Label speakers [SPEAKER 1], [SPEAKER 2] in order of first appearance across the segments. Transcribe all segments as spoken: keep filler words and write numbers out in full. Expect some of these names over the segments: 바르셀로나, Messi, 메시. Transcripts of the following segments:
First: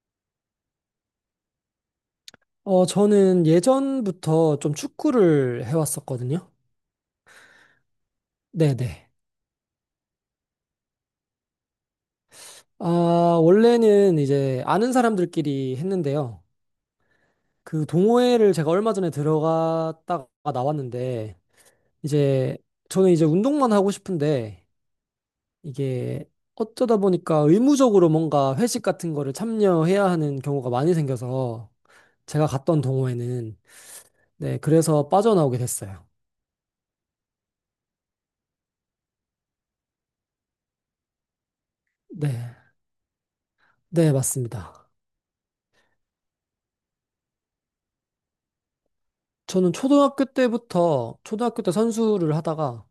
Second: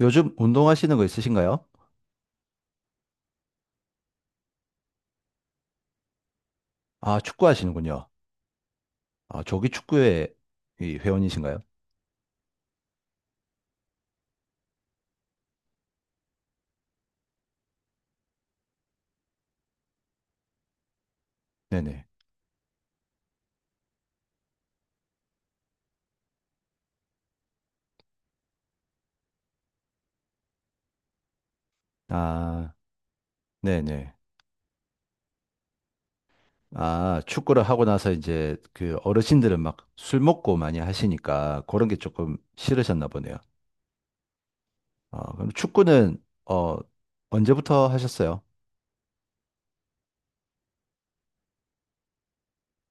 [SPEAKER 1] 요즘 운동하시는 거 있으신가요?
[SPEAKER 2] 어, 저는 예전부터 좀 축구를 해왔었거든요.
[SPEAKER 1] 아, 축구 하시는군요.
[SPEAKER 2] 네네.
[SPEAKER 1] 아, 조기 축구회 이 회원이신가요?
[SPEAKER 2] 아, 원래는 이제 아는 사람들끼리 했는데요. 그 동호회를 제가 얼마 전에 들어갔다가 나왔는데,
[SPEAKER 1] 네네.
[SPEAKER 2] 이제 저는 이제 운동만 하고 싶은데, 이게 어쩌다 보니까 의무적으로 뭔가 회식 같은 거를 참여해야 하는 경우가 많이 생겨서 제가
[SPEAKER 1] 아,
[SPEAKER 2] 갔던 동호회는,
[SPEAKER 1] 네네.
[SPEAKER 2] 네, 그래서 빠져나오게 됐어요.
[SPEAKER 1] 아, 축구를 하고 나서 이제 그 어르신들은 막 술 먹고 많이 하시니까 그런 게
[SPEAKER 2] 네,
[SPEAKER 1] 조금 싫으셨나 보네요.
[SPEAKER 2] 네, 맞습니다.
[SPEAKER 1] 아, 그럼 축구는, 어, 언제부터 하셨어요?
[SPEAKER 2] 저는 초등학교 때부터 초등학교 때 선수를 하다가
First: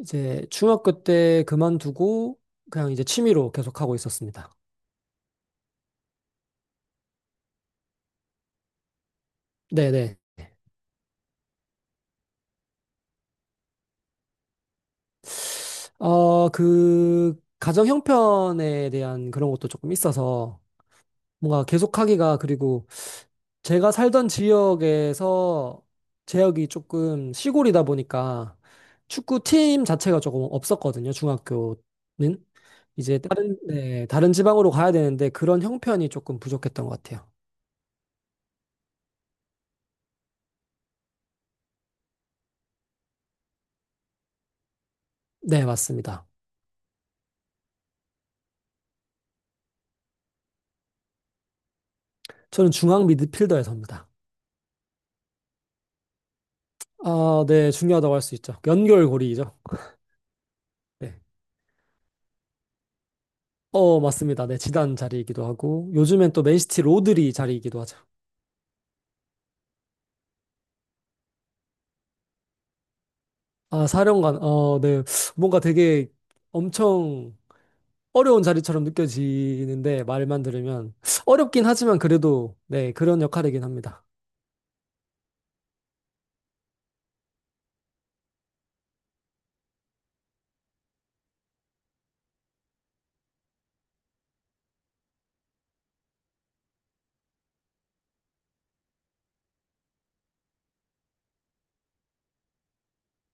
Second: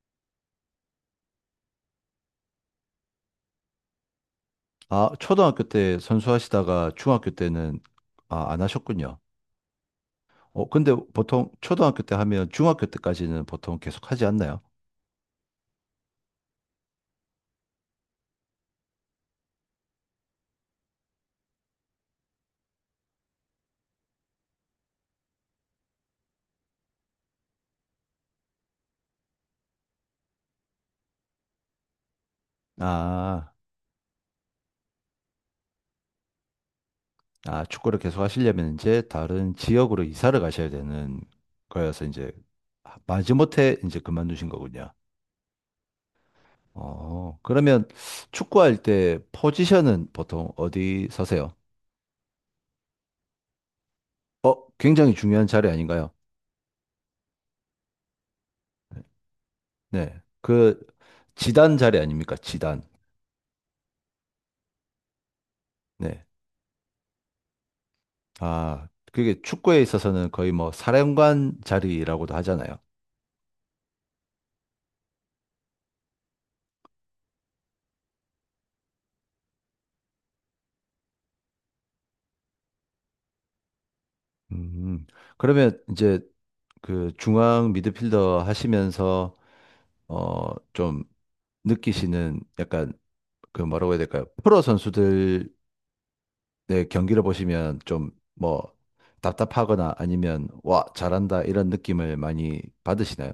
[SPEAKER 2] 이제 중학교 때 그만두고 그냥 이제 취미로 계속 하고 있었습니다.
[SPEAKER 1] 아, 초등학교 때 선수하시다가 중학교 때는 아, 안 하셨군요.
[SPEAKER 2] 네네.
[SPEAKER 1] 어, 근데 보통 초등학교 때 하면 중학교 때까지는 보통 계속 하지 않나요?
[SPEAKER 2] 어, 그 가정 형편에 대한 그런 것도 조금 있어서 뭔가 계속하기가. 그리고 제가 살던 지역에서 지역이 조금 시골이다 보니까 축구팀 자체가 조금 없었거든요. 중학교는 이제
[SPEAKER 1] 아.
[SPEAKER 2] 다른, 네, 다른 지방으로 가야 되는데 그런 형편이 조금 부족했던 것 같아요.
[SPEAKER 1] 아, 축구를 계속 하시려면 이제 다른 지역으로 이사를 가셔야 되는 거여서 이제 마지못해 이제 그만두신 거군요.
[SPEAKER 2] 네, 맞습니다.
[SPEAKER 1] 어, 그러면 축구할 때 포지션은 보통 어디 서세요?
[SPEAKER 2] 저는 중앙 미드필더에 섭니다.
[SPEAKER 1] 어, 굉장히 중요한 자리 아닌가요?
[SPEAKER 2] 아, 네, 중요하다고 할 수 있죠. 연결고리이죠.
[SPEAKER 1] 네. 그
[SPEAKER 2] 네.
[SPEAKER 1] 지단 자리 아닙니까? 지단.
[SPEAKER 2] 어, 맞습니다. 네, 지단 자리이기도 하고,
[SPEAKER 1] 네.
[SPEAKER 2] 요즘엔 또 맨시티 로드리 자리이기도 하죠.
[SPEAKER 1] 아, 그게 축구에 있어서는 거의 뭐 사령관 자리라고도 하잖아요.
[SPEAKER 2] 아, 사령관, 어, 네. 뭔가 되게 엄청 어려운 자리처럼 느껴지는데, 말만 들으면. 어렵긴 하지만 그래도, 네, 그런 역할이긴 합니다.
[SPEAKER 1] 음. 그러면 이제 그 중앙 미드필더 하시면서 어, 좀 느끼시는 약간 그 뭐라고 해야 될까요? 프로 선수들의 경기를 보시면 좀 뭐 답답하거나 아니면 와, 잘한다 이런 느낌을 많이 받으시나요?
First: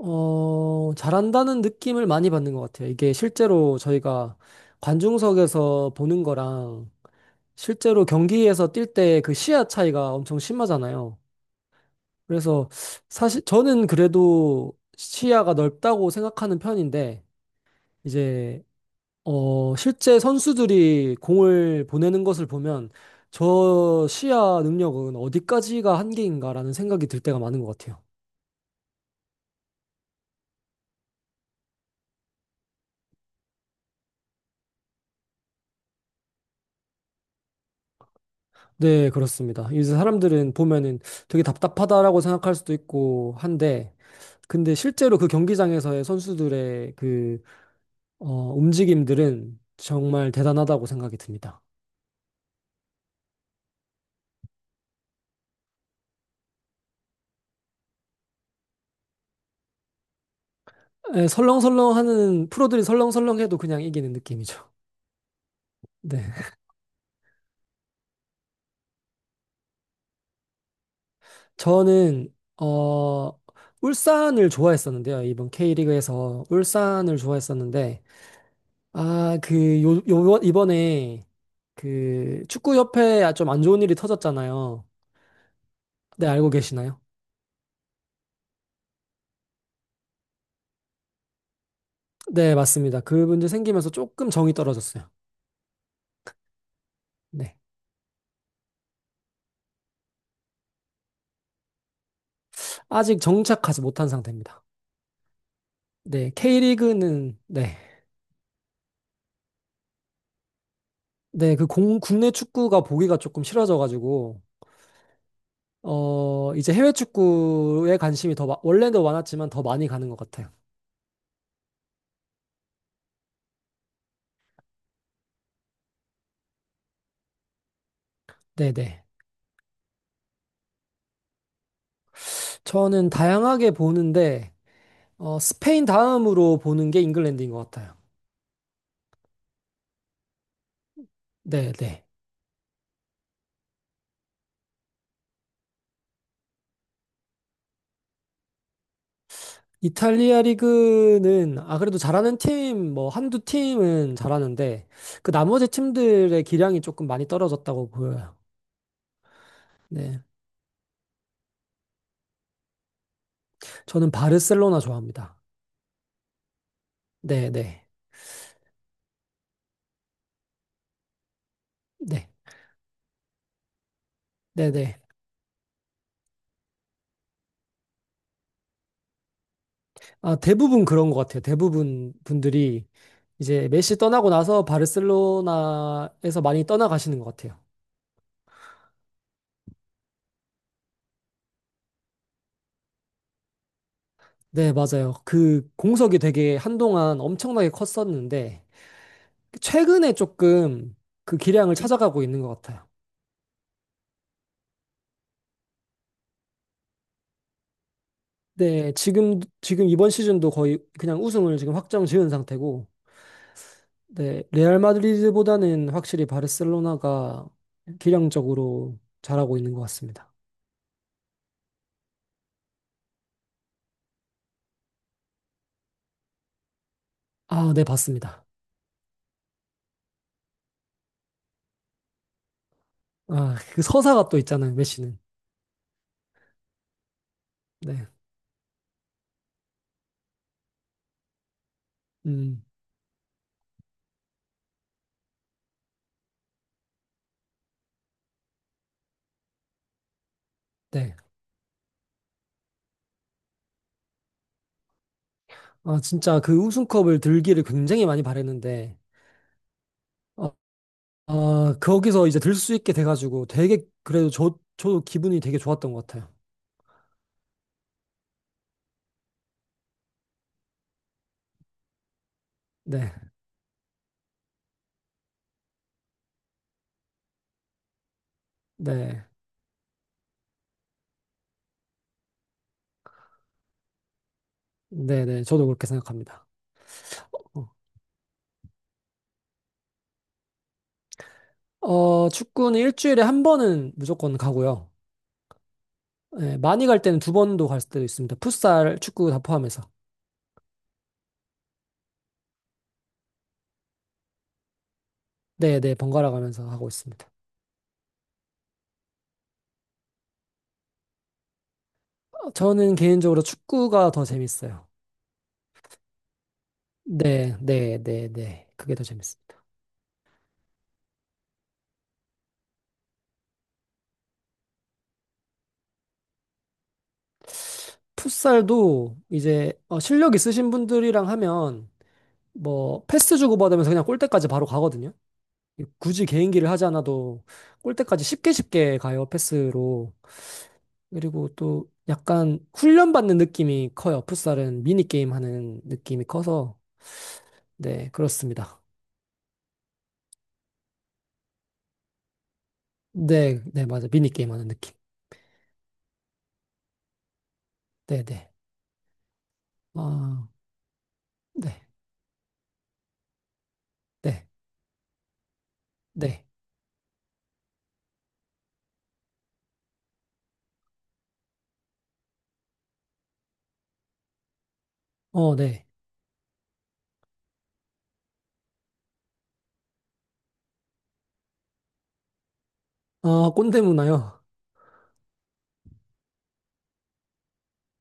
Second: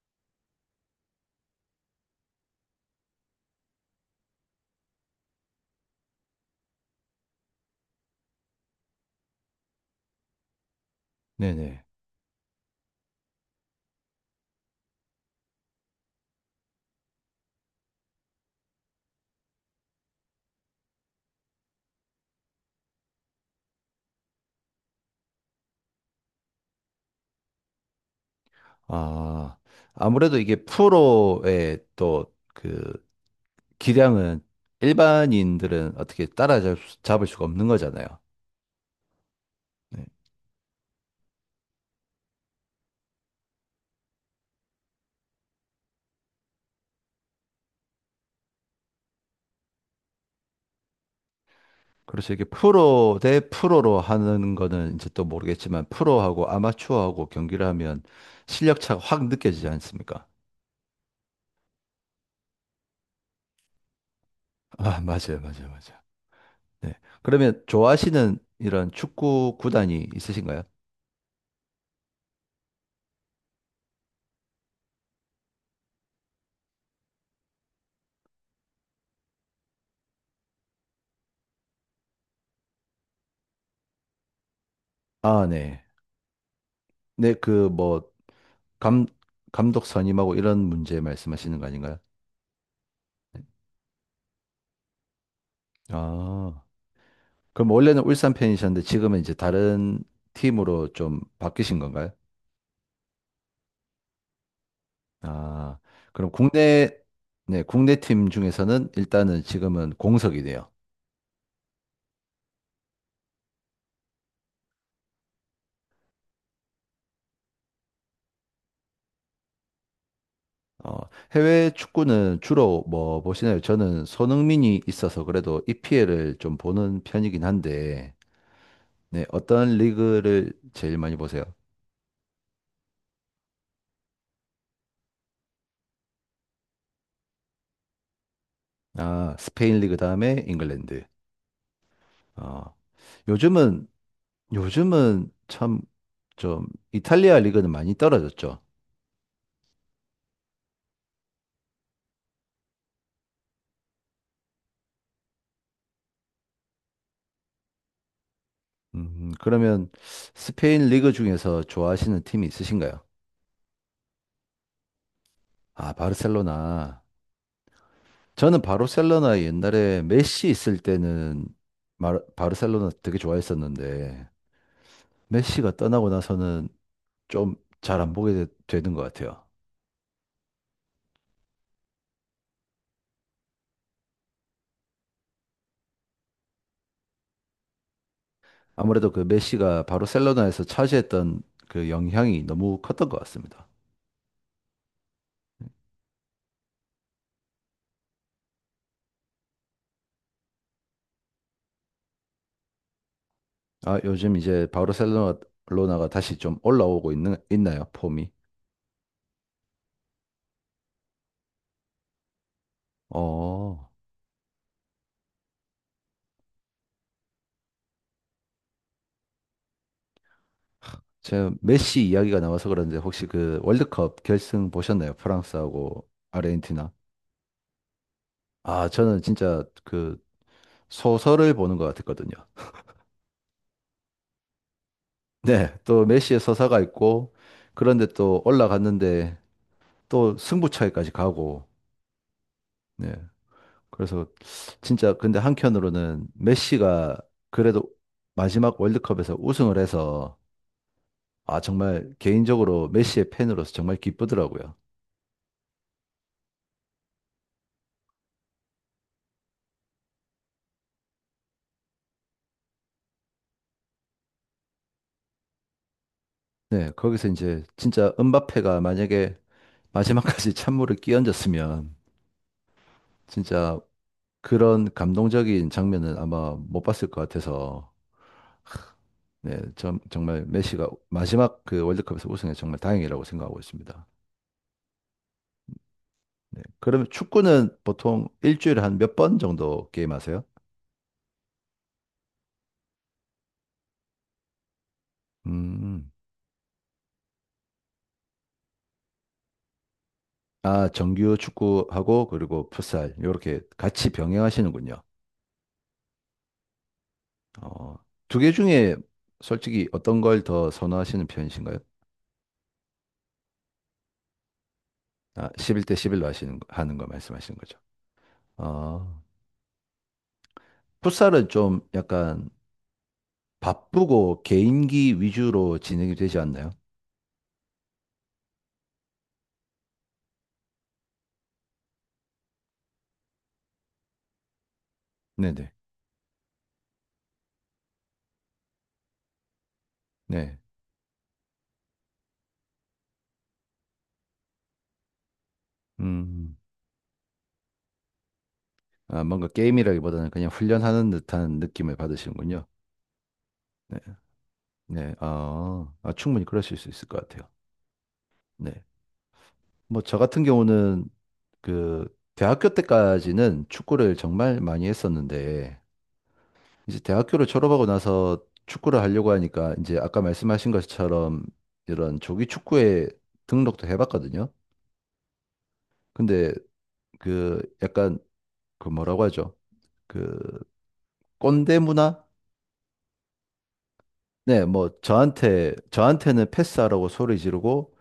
[SPEAKER 2] 어, 잘한다는 느낌을 많이 받는 것 같아요. 이게 실제로 저희가 관중석에서 보는 거랑 실제로 경기에서 뛸 때 그 시야 차이가 엄청 심하잖아요.
[SPEAKER 1] 네네.
[SPEAKER 2] 그래서 사실 저는 그래도 시야가 넓다고 생각하는 편인데 이제 어 실제 선수들이 공을 보내는 것을 보면 저 시야 능력은 어디까지가 한계인가라는 생각이 들 때가 많은 것 같아요.
[SPEAKER 1] 아, 아무래도 이게 프로의 또 그 기량은 일반인들은 어떻게 따라잡을 수- 가 없는 거잖아요.
[SPEAKER 2] 네, 그렇습니다. 이제
[SPEAKER 1] 네.
[SPEAKER 2] 사람들은 보면은 되게 답답하다라고 생각할 수도 있고 한데, 근데 실제로 그 경기장에서의 선수들의 그 어, 움직임들은 정말 대단하다고 생각이 듭니다.
[SPEAKER 1] 그래서 이게 프로 대 프로로 하는 거는 이제 또 모르겠지만 프로하고 아마추어하고 경기를 하면 실력 차가 확 느껴지지 않습니까?
[SPEAKER 2] 예, 설렁설렁하는 프로들이 설렁설렁해도 그냥 이기는 느낌이죠.
[SPEAKER 1] 아, 맞아요, 맞아요, 맞아요.
[SPEAKER 2] 네,
[SPEAKER 1] 네. 그러면 좋아하시는 이런 축구 구단이 있으신가요?
[SPEAKER 2] 저는 어, 울산을 좋아했었는데요. 이번 K리그에서 울산을 좋아했었는데 아, 그 요, 요 이번에 그 축구협회에 좀 안 좋은 일이 터졌잖아요.
[SPEAKER 1] 아, 네.
[SPEAKER 2] 네, 알고 계시나요?
[SPEAKER 1] 네, 그 뭐 감, 감독 선임하고 이런 문제 말씀하시는 거 아닌가요?
[SPEAKER 2] 네, 맞습니다. 그 문제 생기면서 조금 정이 떨어졌어요.
[SPEAKER 1] 아,
[SPEAKER 2] 네,
[SPEAKER 1] 그럼 원래는 울산 팬이셨는데 지금은 이제 다른 팀으로 좀 바뀌신 건가요?
[SPEAKER 2] 아직 정착하지 못한 상태입니다.
[SPEAKER 1] 아, 그럼
[SPEAKER 2] 네,
[SPEAKER 1] 국내,
[SPEAKER 2] 케이리그는
[SPEAKER 1] 네,
[SPEAKER 2] 네.
[SPEAKER 1] 국내 팀 중에서는 일단은 지금은 공석이네요.
[SPEAKER 2] 네, 그 공, 국내 축구가 보기가 조금 싫어져가지고, 어, 이제 해외 축구에 관심이 더, 마- 원래도 많았지만 더 많이 가는 것 같아요.
[SPEAKER 1] 어, 해외 축구는 주로 뭐 보시나요? 저는 손흥민이 있어서 그래도 이피엘을 좀 보는 편이긴 한데,
[SPEAKER 2] 네네.
[SPEAKER 1] 네, 어떤 리그를 제일 많이 보세요?
[SPEAKER 2] 저는 다양하게 보는데, 어, 스페인 다음으로 보는 게 잉글랜드인 것 같아요.
[SPEAKER 1] 아, 스페인 리그 다음에 잉글랜드.
[SPEAKER 2] 네네.
[SPEAKER 1] 어, 요즘은, 요즘은 참 좀 이탈리아 리그는 많이 떨어졌죠.
[SPEAKER 2] 이탈리아 리그는, 아, 그래도 잘하는 팀, 뭐, 한두 팀은 잘하는데, 그 나머지 팀들의 기량이 조금 많이 떨어졌다고 보여요.
[SPEAKER 1] 음, 그러면
[SPEAKER 2] 네.
[SPEAKER 1] 스페인 리그 중에서 좋아하시는 팀이 있으신가요?
[SPEAKER 2] 저는 바르셀로나 좋아합니다.
[SPEAKER 1] 아, 바르셀로나.
[SPEAKER 2] 네네.
[SPEAKER 1] 저는 바르셀로나 옛날에 메시 있을 때는 마-
[SPEAKER 2] 네.
[SPEAKER 1] 바르셀로나 되게 좋아했었는데
[SPEAKER 2] 네네.
[SPEAKER 1] 메시가 떠나고 나서는 좀 잘 안 보게 되, 는것 같아요.
[SPEAKER 2] 아, 대부분 그런 것 같아요. 대부분 분들이 이제 메시 떠나고 나서 바르셀로나에서 많이 떠나가시는 것 같아요.
[SPEAKER 1] 아무래도 그 메시가 바르셀로나에서 차지했던 그 영향이 너무 컸던 것 같습니다.
[SPEAKER 2] 네, 맞아요. 그 공석이 되게 한동안 엄청나게 컸었는데, 최근에 조금 그 기량을 찾아가고 있는 것 같아요.
[SPEAKER 1] 아, 요즘 이제 바르셀로나가 다시 좀 올라오고 있는, 있나요? 폼이?
[SPEAKER 2] 네, 지금, 지금 이번 시즌도 거의 그냥 우승을 지금 확정 지은 상태고,
[SPEAKER 1] 어,
[SPEAKER 2] 네, 레알 마드리드보다는 확실히 바르셀로나가 기량적으로 잘하고 있는 것 같습니다.
[SPEAKER 1] 제가 메시 이야기가 나와서 그런데 혹시 그 월드컵 결승 보셨나요? 프랑스하고 아르헨티나?
[SPEAKER 2] 아, 네, 봤습니다.
[SPEAKER 1] 아, 저는 진짜 그 소설을 보는 것 같았거든요.
[SPEAKER 2] 아, 그 서사가 또 있잖아요, 메시는.
[SPEAKER 1] 네, 또 메시의 서사가 있고, 그런데
[SPEAKER 2] 네.
[SPEAKER 1] 또 올라갔는데 또 승부차기까지 가고,
[SPEAKER 2] 음,
[SPEAKER 1] 네. 그래서 진짜 근데 한편으로는 메시가 그래도 마지막 월드컵에서 우승을 해서,
[SPEAKER 2] 네.
[SPEAKER 1] 아, 정말 개인적으로 메시의 팬으로서 정말 기쁘더라고요.
[SPEAKER 2] 아, 진짜 그 우승컵을 들기를 굉장히 많이 바랬는데, 어, 아, 거기서 이제 들 수 있게 돼가지고 되게, 그래도 저, 저도 기분이 되게 좋았던 것 같아요.
[SPEAKER 1] 네, 거기서 이제 진짜 은바페가 만약에 마지막까지 찬물을 끼얹었으면
[SPEAKER 2] 네.
[SPEAKER 1] 진짜 그런 감동적인 장면은 아마 못 봤을 것 같아서
[SPEAKER 2] 네.
[SPEAKER 1] 네, 정, 정말 메시가 마지막 그 월드컵에서 우승해 정말 다행이라고 생각하고 있습니다.
[SPEAKER 2] 네, 네. 저도 그렇게 생각합니다.
[SPEAKER 1] 네. 그러면
[SPEAKER 2] 어,
[SPEAKER 1] 축구는 보통 일주일에 한 몇 번 정도 게임하세요?
[SPEAKER 2] 어, 축구는 일주일에 한 번은 무조건 가고요.
[SPEAKER 1] 음.
[SPEAKER 2] 네, 많이 갈 때는 두 번도 갈 때도 있습니다. 풋살, 축구 다 포함해서.
[SPEAKER 1] 아, 정규 축구하고 그리고 풋살 이렇게 같이 병행하시는군요.
[SPEAKER 2] 네, 네. 번갈아 가면서 하고 있습니다.
[SPEAKER 1] 어, 두 개 중에 솔직히 어떤 걸 더 선호하시는 편이신가요?
[SPEAKER 2] 어, 저는 개인적으로 축구가 더 재밌어요.
[SPEAKER 1] 아, 십일 대 십일로 하시는 거- 하는 거 말씀하시는
[SPEAKER 2] 네,
[SPEAKER 1] 거죠.
[SPEAKER 2] 네, 네, 네. 그게 더
[SPEAKER 1] 아,
[SPEAKER 2] 재밌어요.
[SPEAKER 1] 풋살은 좀 약간 바쁘고 개인기 위주로 진행이 되지 않나요?
[SPEAKER 2] 풋살도 이제 어, 실력 있으신 분들이랑 하면 뭐 패스 주고받으면서 그냥 골대까지 바로 가거든요.
[SPEAKER 1] 네네.
[SPEAKER 2] 굳이 개인기를 하지 않아도 골대까지 쉽게 쉽게 가요, 패스로.
[SPEAKER 1] 네.
[SPEAKER 2] 그리고 또 약간 훈련받는 느낌이 커요. 풋살은 미니게임 하는 느낌이
[SPEAKER 1] 음.
[SPEAKER 2] 커서. 네, 그렇습니다.
[SPEAKER 1] 아, 뭔가 게임이라기보다는 그냥 훈련하는 듯한 느낌을 받으시는군요.
[SPEAKER 2] 네, 네,
[SPEAKER 1] 네.
[SPEAKER 2] 맞아. 미니게임 하는 느낌.
[SPEAKER 1] 네. 아, 아, 충분히 그러실 수 있을 것 같아요.
[SPEAKER 2] 네, 네.
[SPEAKER 1] 네. 뭐, 저 같은
[SPEAKER 2] 아,
[SPEAKER 1] 경우는
[SPEAKER 2] 네,
[SPEAKER 1] 그, 대학교 때까지는 축구를
[SPEAKER 2] 네,
[SPEAKER 1] 정말 많이 했었는데,
[SPEAKER 2] 네.
[SPEAKER 1] 이제 대학교를 졸업하고 나서 축구를 하려고 하니까, 이제 아까 말씀하신 것처럼 이런 조기 축구에 등록도 해봤거든요.
[SPEAKER 2] 어, 네.
[SPEAKER 1] 근데 그, 약간, 그 뭐라고 하죠? 그, 꼰대 문화?
[SPEAKER 2] 아, 꼰대 문화요.
[SPEAKER 1] 네, 뭐 저한테 저한테는 패스하라고 소리 지르고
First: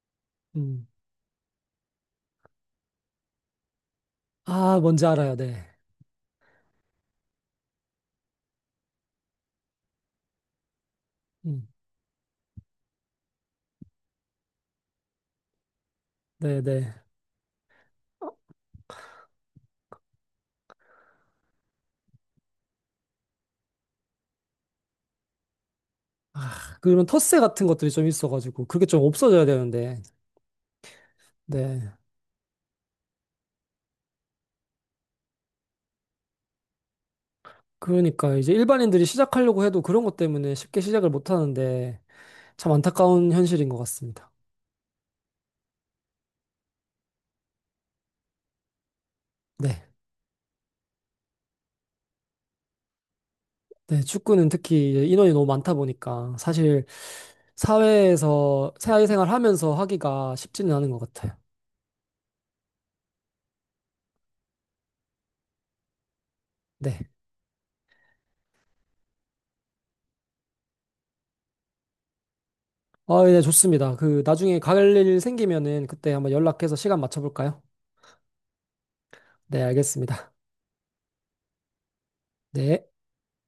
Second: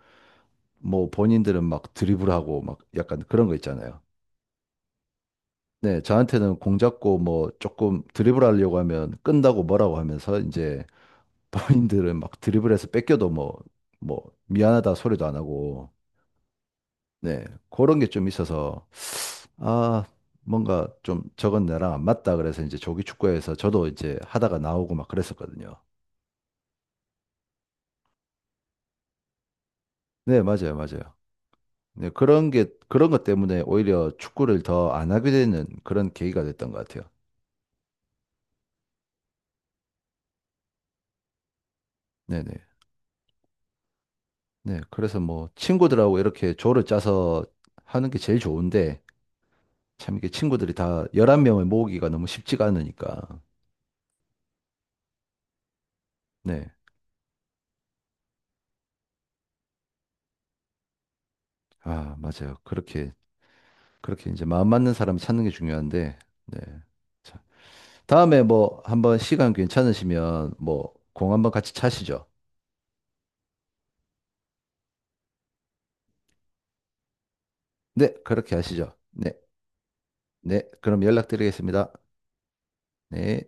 [SPEAKER 2] 음.
[SPEAKER 1] 뭐 본인들은 막 드리블하고 막 약간 그런 거 있잖아요.
[SPEAKER 2] 아, 뭔지 알아요. 네.
[SPEAKER 1] 네, 저한테는 공 잡고 뭐 조금 드리블하려고 하면 끈다고 뭐라고 하면서 이제
[SPEAKER 2] 음.
[SPEAKER 1] 본인들은 막 드리블해서 뺏겨도 뭐 뭐 미안하다 소리도 안 하고
[SPEAKER 2] 네, 네.
[SPEAKER 1] 네, 그런 게 좀 있어서 아 뭔가 좀 저건 나랑 안 맞다 그래서 이제 조기 축구에서 저도 이제 하다가 나오고 막 그랬었거든요.
[SPEAKER 2] 그런 텃세 같은 것들이 좀 있어가지고 그게 좀 없어져야 되는데.
[SPEAKER 1] 네, 맞아요, 맞아요.
[SPEAKER 2] 네,
[SPEAKER 1] 네, 그런 게, 그런 것 때문에 오히려 축구를 더 안 하게 되는 그런 계기가 됐던 것 같아요.
[SPEAKER 2] 그러니까 이제 일반인들이 시작하려고 해도 그런 것 때문에 쉽게 시작을 못 하는데
[SPEAKER 1] 네네.
[SPEAKER 2] 참 안타까운 현실인 것 같습니다.
[SPEAKER 1] 네, 그래서 뭐 친구들하고 이렇게 조를 짜서 하는 게 제일 좋은데
[SPEAKER 2] 네,
[SPEAKER 1] 참 이게 친구들이 다 십일 명을 모으기가 너무 쉽지가 않으니까.
[SPEAKER 2] 네, 축구는 특히 이제 인원이 너무 많다 보니까
[SPEAKER 1] 네.
[SPEAKER 2] 사실 사회에서 사회생활 하면서 하기가 쉽지는 않은 것 같아요.
[SPEAKER 1] 아, 맞아요. 그렇게, 그렇게 이제 마음 맞는 사람 찾는 게 중요한데, 네.
[SPEAKER 2] 네,
[SPEAKER 1] 자, 다음에 뭐 한번 시간 괜찮으시면 뭐 공 한번 같이 차시죠.
[SPEAKER 2] 아, 네, 좋습니다. 그 나중에 갈 일 생기면은 그때 한번 연락해서 시간 맞춰볼까요?
[SPEAKER 1] 네, 그렇게 하시죠. 네,
[SPEAKER 2] 네, 알겠습니다.
[SPEAKER 1] 네. 그럼 연락드리겠습니다.
[SPEAKER 2] 네.
[SPEAKER 1] 네.